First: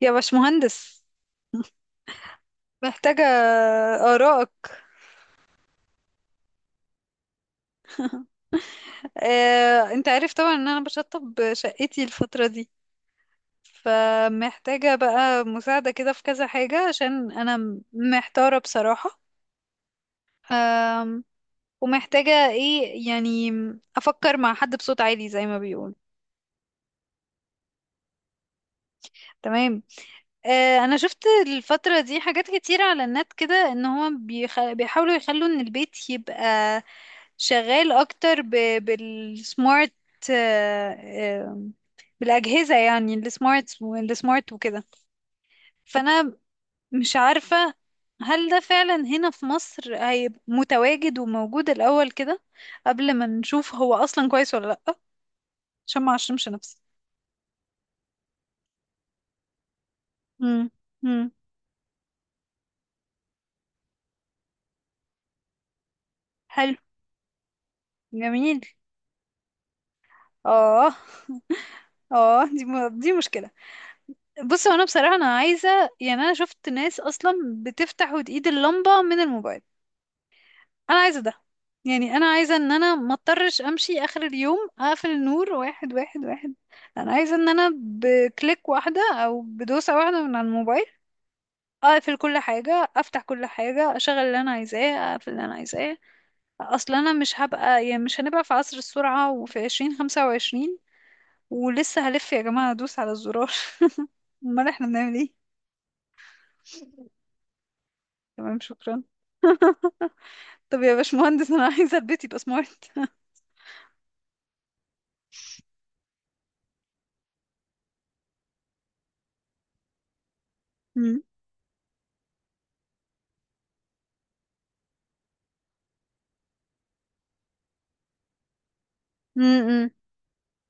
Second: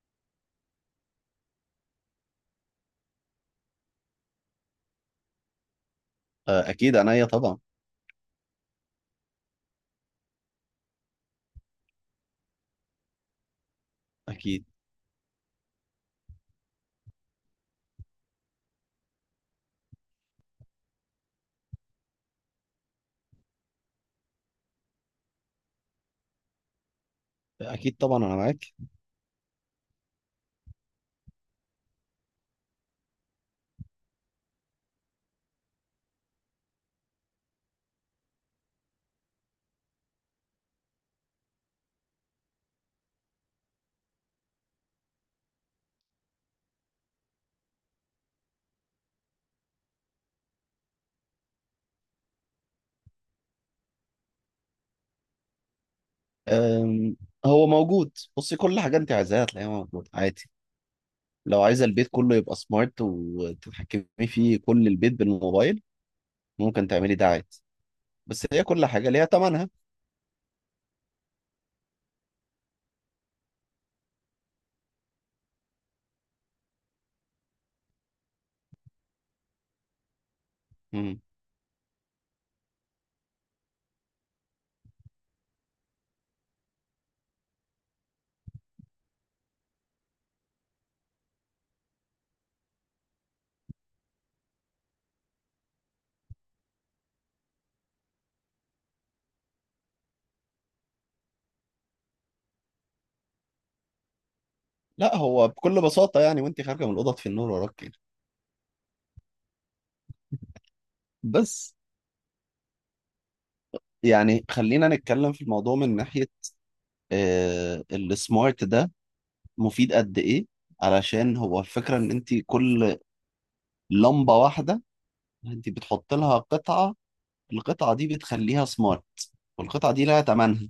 يا باشمهندس، محتاجة آرائك. اكيد عينيا طبعا. انت عارف طبعا ان انا بشطب شقتي الفترة دي، اكيد. فمحتاجة بقى مساعدة كده في كذا حاجة عشان انا محتارة بصراحة. آم، ومحتاجة ايه يعني، افكر مع حد بصوت عالي زي ما بيقول. اكيد طبعا انا معاك. تمام. انا شفت الفترة دي حاجات كتيرة على النت كده ان هو بيحاولوا يخلوا ان البيت يبقى شغال اكتر بالسمارت. آه، آه، بالاجهزة، يعني السمارت والسمارت وكده. فانا مش عارفة هل ده فعلا هنا في مصر هيبقى متواجد وموجود الاول كده، قبل ما نشوف هو اصلا كويس ولا لا، عشان ما اعشمش نفسي. أم، هو موجود. بصي، كل حاجه انت عايزاها هتلاقيها موجود عادي. امم. امم. لو عايزه البيت كله يبقى سمارت وتتحكمي فيه كل البيت بالموبايل، حلو. ممكن تعملي ده عادي. بس جميل. هي كل حاجه ليها ثمنها. اه. اه، دي مشكلة. بص، هو انا بصراحة انا عايزة، يعني انا شفت ناس اصلا بتفتح وتقيد اللمبة من الموبايل. انا عايزة مم. ده. يعني انا عايزة ان انا ما اضطرش امشي اخر اليوم اقفل النور واحد واحد واحد. انا عايزة ان انا بكليك واحدة او بدوسة واحدة من على الموبايل اقفل كل حاجة، افتح كل حاجة، اشغل اللي انا عايزاه، اقفل اللي انا عايزاه. اصلا انا مش هبقى، يعني مش هنبقى في عصر السرعة وفي 2025 ولسه هلف يا جماعة ادوس على الزرار؟ امال احنا بنعمل لا، ايه؟ هو بكل بساطه يعني وانت خارجه من الاوضه في النور وراك كده. تمام، شكرا. طب يا باشمهندس، انا بس عايزة البيت يبقى سمارت. يعني خلينا نتكلم في الموضوع من ناحيه، السمارت ده مفيد قد ايه؟ مم. علشان هو الفكره ان انت كل لمبه واحده انت بتحط لها قطعة، القطعة دي بتخليها سمارت، مم، مم. والقطعة دي لها تمنها.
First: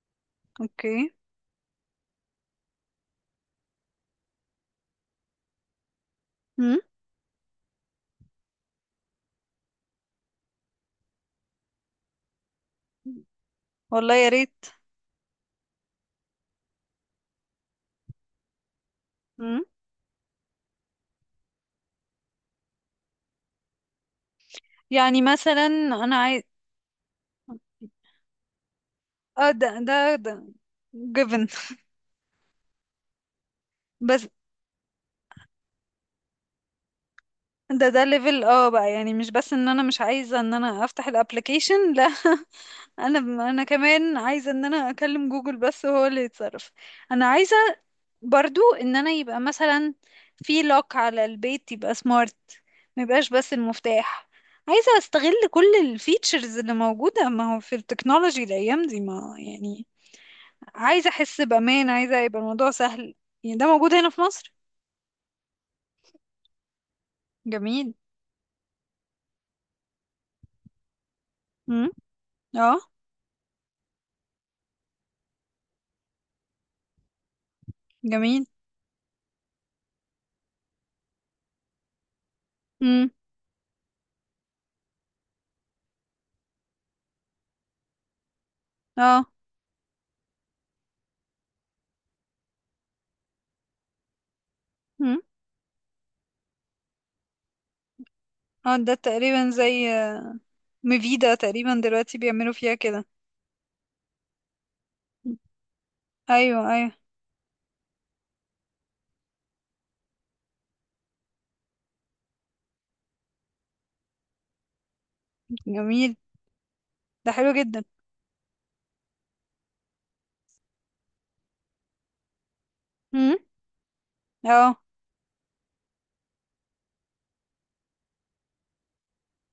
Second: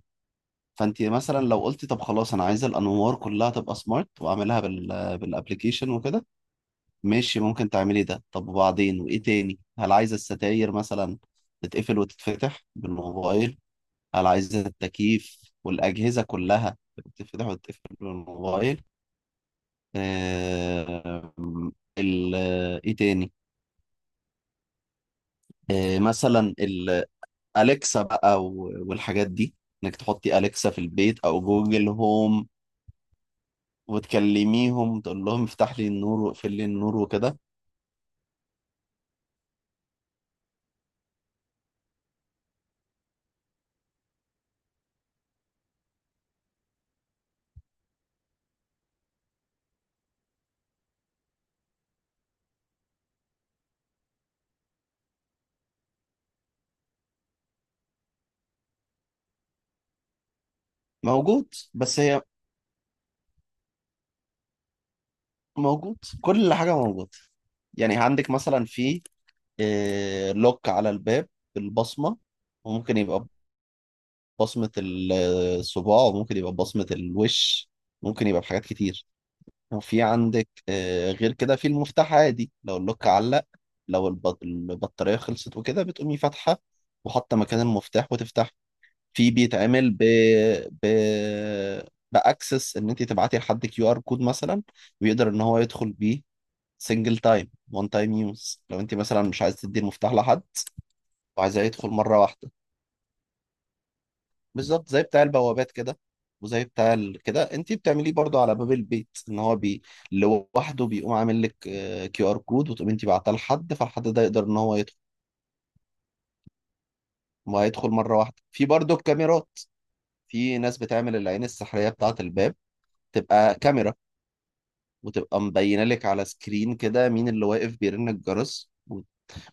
فانت اوكي. مثلا لو قلتي طب خلاص انا عايزة الانوار كلها تبقى سمارت واعملها بالابليكيشن وكده، مم. ماشي ممكن تعملي ده. طب وبعدين، وايه تاني؟ هل عايزة الستاير مثلا تتقفل وتتفتح بالموبايل؟ والله هل يا عايزة ريت. التكييف والأجهزة كلها تتفتح وتتقفل بالموبايل؟ مم. آه... ال... ايه تاني؟ يعني مثلا انا عايز. مثلا أليكسا بقى والحاجات اه، دي، ده إنك ده ده تحطي أليكسا في البيت أو جيفن. جوجل هوم بس وتكلميهم تقول لهم افتح لي النور واقفل لي النور وكده. ده، ده ليفل اه بقى، يعني مش بس ان انا مش عايزه ان انا افتح الابلكيشن، لا. انا، انا كمان عايزه ان انا اكلم جوجل بس هو اللي يتصرف. انا عايزه برضو ان انا يبقى مثلا في لوك على البيت، يبقى سمارت، ما يبقاش بس المفتاح. عايزة استغل كل الفيتشرز اللي موجودة، ما هو في التكنولوجي الايام دي، ما يعني عايزة احس موجود، بامان، بس عايزة هي يبقى الموضوع سهل. يعني ده موجود هنا في مصر؟ موجود، كل حاجة موجود. جميل. يعني عندك مثلا في لوك على الباب امم. بالبصمة، اه. وممكن يبقى بصمة الصباع وممكن يبقى بصمة الوش، ممكن يبقى جميل. بحاجات كتير. في عندك غير كده في المفتاح عادي لو اللوك امم. علق، لو البطارية خلصت وكده بتقومي فاتحة وحاطة مكان المفتاح وتفتح. اه. في بيتعمل ب باكسس ان انت تبعتي لحد كيو ار كود مثلا، امم. ويقدر ان هو يدخل بيه، سنجل تايم وان تايم يوز، اه، لو ده انت مثلا تقريبا مش عايز زي تدي المفتاح لحد ميفيدا، وعايزاه تقريبا يدخل دلوقتي مرة واحدة. بيعملوا فيها كده. بالظبط زي بتاع البوابات كده. ايوه، وزي ايوه. بتاع كده انت بتعمليه برضو على باب البيت ان هو لوحده بيقوم عامل لك كيو ار كود، وتقوم انت بعتها لحد فالحد ده يقدر ان هو يدخل، جميل. ده حلو جدا. وهيدخل مره واحده. في برضو الكاميرات، في ناس بتعمل العين السحريه بتاعه الباب امم. تبقى كاميرا، اه. وتبقى مبينه لك على سكرين كده مين اللي واقف بيرن الجرس،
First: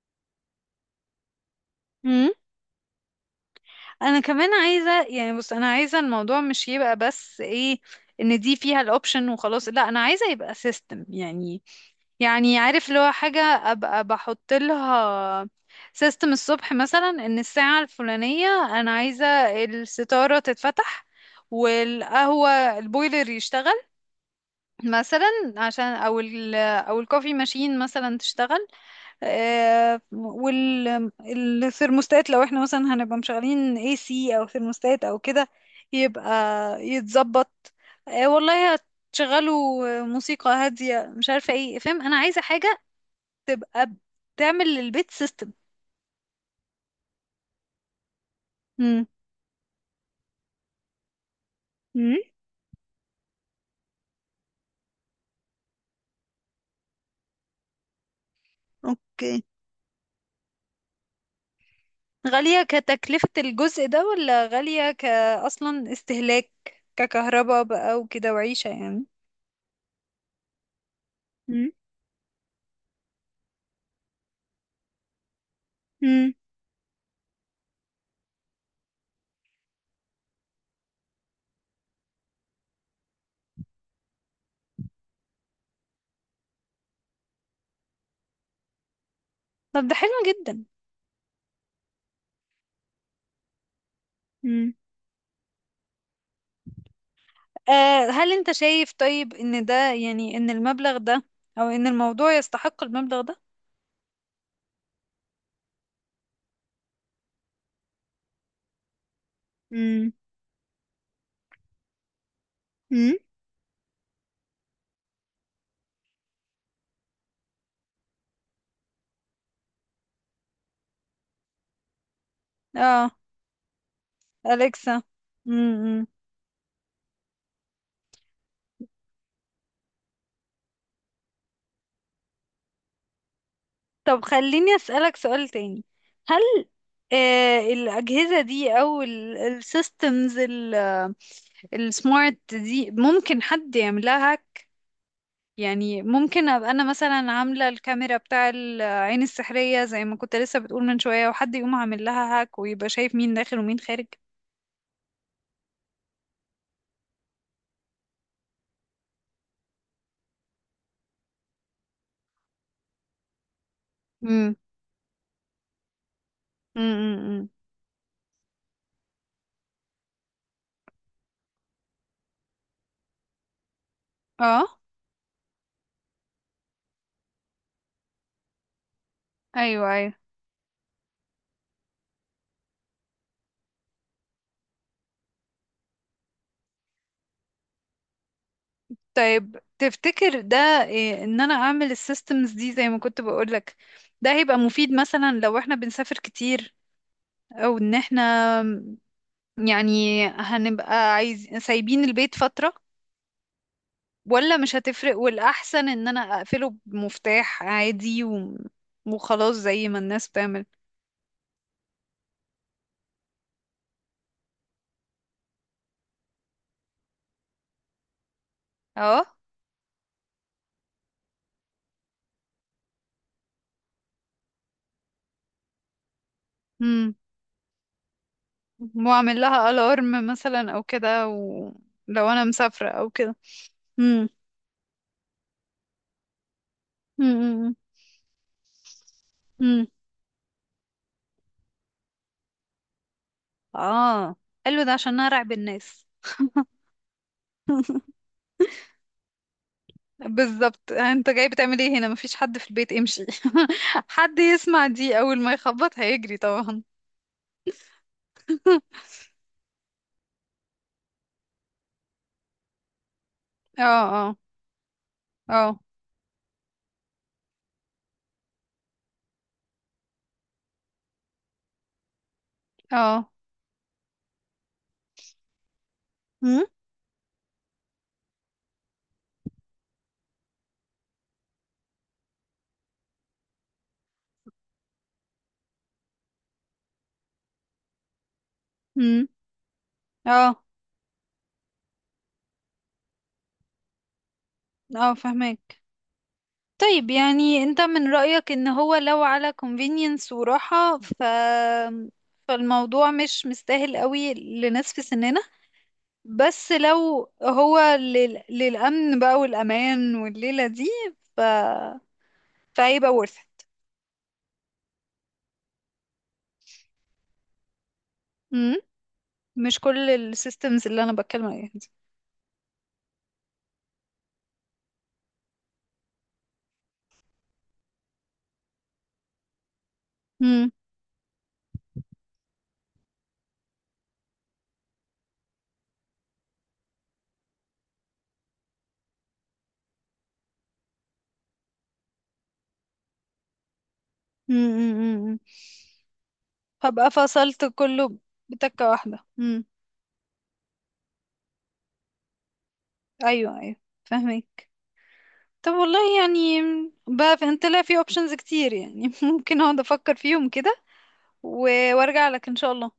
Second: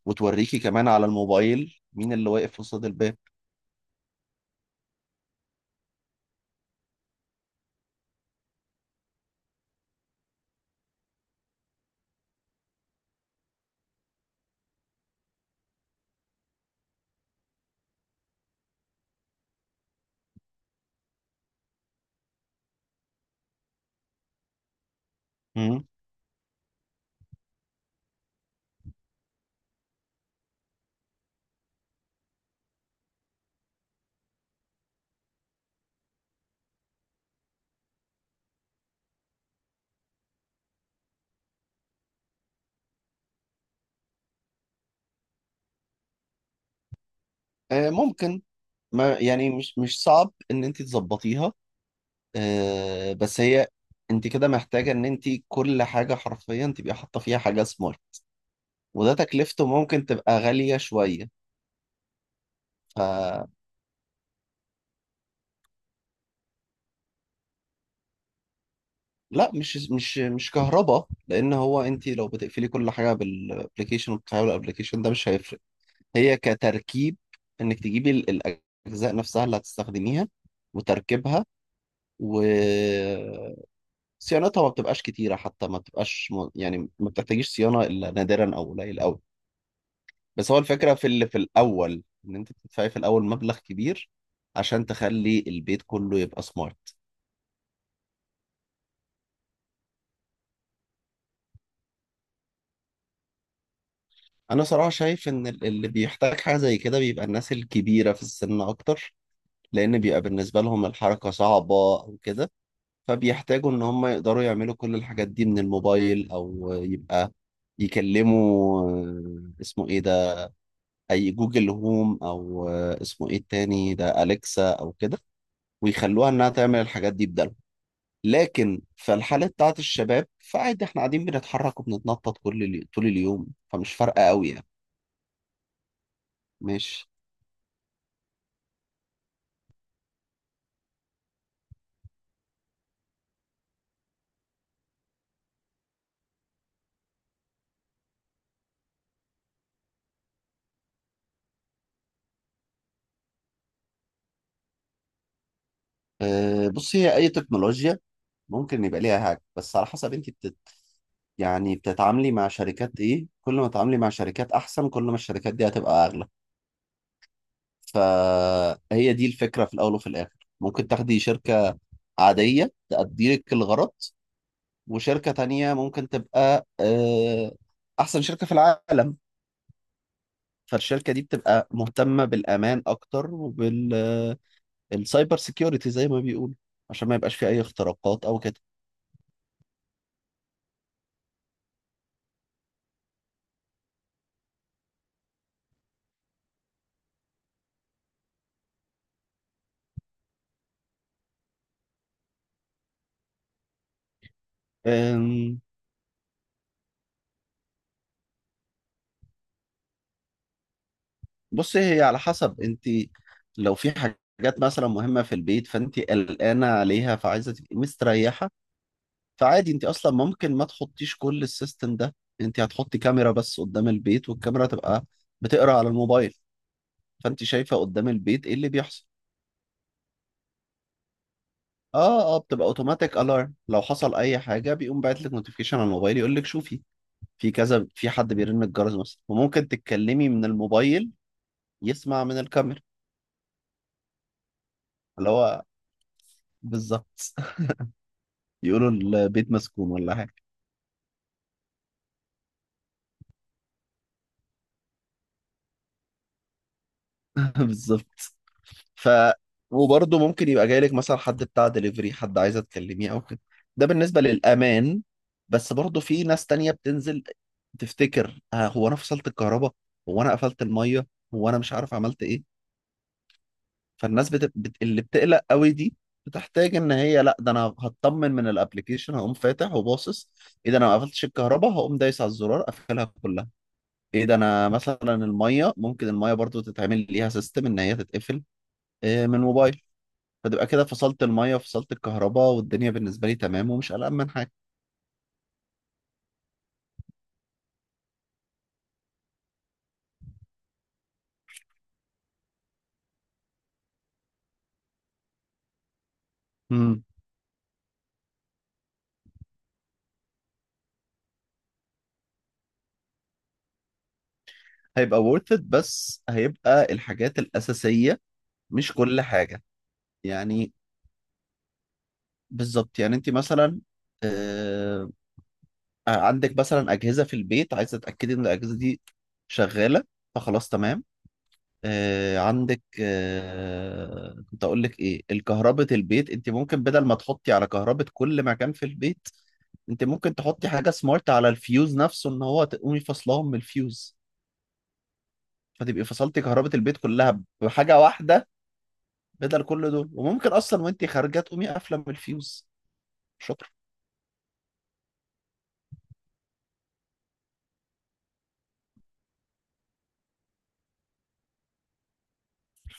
وتوريكي كمان على الموبايل مين اللي واقف قصاد الباب. انا كمان عايزه، يعني بص، انا عايزه الموضوع مش يبقى بس ايه، ان دي فيها الاوبشن وخلاص، لا، انا عايزه يبقى سيستم. يعني يعني عارف اللي هو حاجه ابقى بحط لها سيستم الصبح، مثلا ان الساعه الفلانيه انا عايزه الستاره تتفتح، والقهوه، البويلر يشتغل مثلا، مم. عشان او الكوفي ماشين مثلا تشتغل. والثرموستات لو احنا مثلا هنبقى مشغلين اي سي او ثرموستات او كده، يبقى يتظبط. والله هتشغلوا موسيقى هادية، مش عارفة ايه، فاهم؟ انا عايزة حاجة تبقى بتعمل للبيت سيستم. ممكن، امم. ما يعني مش صعب ان انت تظبطيها. امم. بس هي انت كده محتاجة ان انت كل حاجة حرفيا تبقي حاطة فيها حاجة سمارت، وده اوكي. تكلفته ممكن تبقى غالية شوية. غالية كتكلفة فلا، الجزء ده، ولا غالية كأصلا استهلاك، ككهرباء بقى وكده وعيشة يعني؟ مش كهرباء، لان امم. هو انت لو بتقفلي كل حاجة بالابلكيشن وبتفعلي الابلكيشن ده مش هيفرق. امم. هي كتركيب، انك تجيبي الاجزاء نفسها اللي هتستخدميها وتركيبها و صيانتها ما بتبقاش كتيرة حتى، ما بتبقاش يعني ما بتحتاجيش صيانة إلا نادرا أو قليل أوي. طب ده حلو بس هو جدا. الفكرة في اللي في الأول إن أنت بتدفعي في الأول مبلغ كبير عشان تخلي البيت كله يبقى سمارت. هل انت شايف طيب ان ده، يعني ان المبلغ ده، او ان الموضوع يستحق المبلغ ده؟ أنا صراحة شايف إن اللي بيحتاج حاجة زي كده بيبقى الناس الكبيرة في السن أكتر، لأن امم. بيبقى بالنسبة لهم الحركة صعبة أو كده، امم. فبيحتاجوا إن هم يقدروا يعملوا كل الحاجات دي من الموبايل، أو يبقى يكلموا اسمه إيه ده، أي جوجل هوم أو اه. اسمه إيه التاني ده، أليكسا أو أليكسا. كده، امم. ويخلوها إنها تعمل الحاجات دي. لكن في الحالة بتاعت الشباب فعادي، احنا قاعدين بنتحرك وبنتنطط كل طول اليوم فمش طب فارقة قوي يعني. خليني أسألك سؤال تاني. هل ماشي. آه الأجهزة دي أو السيستمز السمارت دي ممكن حد يعملها هاك؟ يعني ممكن أبقى أنا مثلا عاملة الكاميرا بتاع العين السحرية زي ما كنت لسه بتقول من شوية، وحد يقوم عامل لها هاك ويبقى شايف مين داخل ومين خارج؟ أه، بص، هي أي تكنولوجيا ممكن يبقى ليها هاك، بس على حسب انت يعني بتتعاملي مع شركات ايه، كل ما تتعاملي مع شركات أحسن كل ما الشركات دي هتبقى أغلى. امم. فهي دي الفكرة. في الأول وفي الآخر ممكن تاخدي شركة عادية تأدي لك الغرض، اه. وشركة تانية ممكن تبقى أحسن شركة في العالم، ايوه، ايوه. فالشركة دي بتبقى مهتمة بالأمان أكتر وبالسايبر سيكيورتي زي ما بيقولوا، عشان ما يبقاش في أي اختراقات أو كده. طيب تفتكر ده إيه، ان انا اعمل السيستمز دي زي ما كنت بقولك، ده هيبقى مفيد مثلا لو احنا بنسافر كتير، او ان احنا يعني هنبقى عايز سايبين البيت فترة، ولا مش هتفرق أم، والاحسن ان انا اقفله بمفتاح عادي و... وخلاص زي ما الناس بتعمل؟ بصي، هي على حسب أنت، لو في حاجات مثلا مهمة في البيت فأنت قلقانة عليها فعايزة تبقي مستريحة، اه. فعادي أنت أصلا ممكن ما تحطيش كل السيستم ده. أنت هتحطي كاميرا بس قدام البيت، والكاميرا تبقى بتقرأ على الموبايل، امم. فأنت شايفة قدام البيت إيه اللي بيحصل. واعمل لها الارم مثلا او كده، اه ولو اه، انا بتبقى مسافرة او اوتوماتيك. كده. الارم لو حصل اي حاجه بيقوم باعت لك نوتيفيكيشن على الموبايل يقول لك شوفي، في كذا، في حد بيرن الجرس مثلا، وممكن امم. تتكلمي من الموبايل يسمع من الكاميرا. اه. قال له ده عشان انا اللي ارعب هو الناس. بالظبط. يقولوا البيت مسكون ولا حاجه. بالظبط، انت جاي بتعمل ايه هنا؟ مفيش حد في البيت، امشي. حد يسمع دي اول ما يخبط هيجري طبعا. بالظبط. ف وبرضه ممكن يبقى جاي لك مثلا حد بتاع دليفري، حد عايزه تكلميه او كده. اه، ده بالنسبه اه. للامان. بس اه، برضه في ناس تانية بتنزل تفتكر، آه هو انا فصلت الكهرباء؟ هو انا قفلت الميه؟ هو انا مش عارف عملت ايه؟ اه. فالناس اللي بتقلق قوي دي هم. بتحتاج ان هي، لا ده انا هطمن من الابلكيشن، هقوم فاتح وباصص. ايه ده، انا ما قفلتش الكهرباء؟ هقوم دايس على الزرار اقفلها كلها. ايه ده، انا مثلا الميه، ممكن الميه برضو تتعمل ليها سيستم ان هي تتقفل، هم. من موبايل. اه. فتبقى كده فصلت الميه وفصلت الكهرباء، والدنيا بالنسبه لي تمام ومش قلقان من حاجه. اه، فهمك. طيب يعني انت من رأيك ان هو لو على convenience وراحة، ف، فالموضوع مش مستاهل قوي لناس في سننا، بس امم لو هو للأمن بقى والأمان والليلة دي، ف، فهيبقى worth it. هيبقى worth it، بس هيبقى الحاجات الاساسيه، امم. مش كل حاجه. مش كل يعني السيستمز اللي انا بتكلم عليها دي. بالظبط، يعني انت مثلا آه، عندك مثلا اجهزه في البيت عايزه تتاكدي ان الاجهزه دي شغاله، فخلاص امم. تمام. عندك، كنت اقول لك ايه، الكهرباء البيت انت ممكن بدل ما تحطي على كهرباء كل مكان في البيت، انت ممكن تحطي حاجه سمارت على الفيوز نفسه ان هو تقومي فصلهم من الفيوز، امم. فتبقي فصلتي كهرباء البيت هبقى كلها فصلت بحاجه كله واحده، بتكة واحدة. بدل امم. كل دول. وممكن اصلا وانت خارجه تقومي قافله من الفيوز. ايوه، شكرا. ايوه. فاهمك. طب والله يعني، بقى في، انت لا، في اوبشنز كتير يعني، ممكن اقعد افكر فيهم كده وارجع لك ان شاء الله.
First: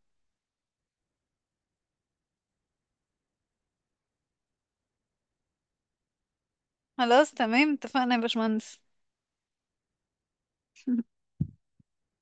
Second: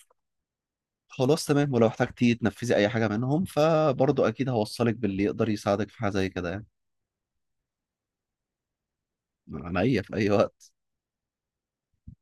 خلاص تمام، ولو احتجتي تنفذي اي حاجه منهم فبرضه اكيد هوصلك باللي يقدر يساعدك في حاجه زي كده يعني. خلاص تمام، اتفقنا يا باشمهندس. من عينيا في اي وقت.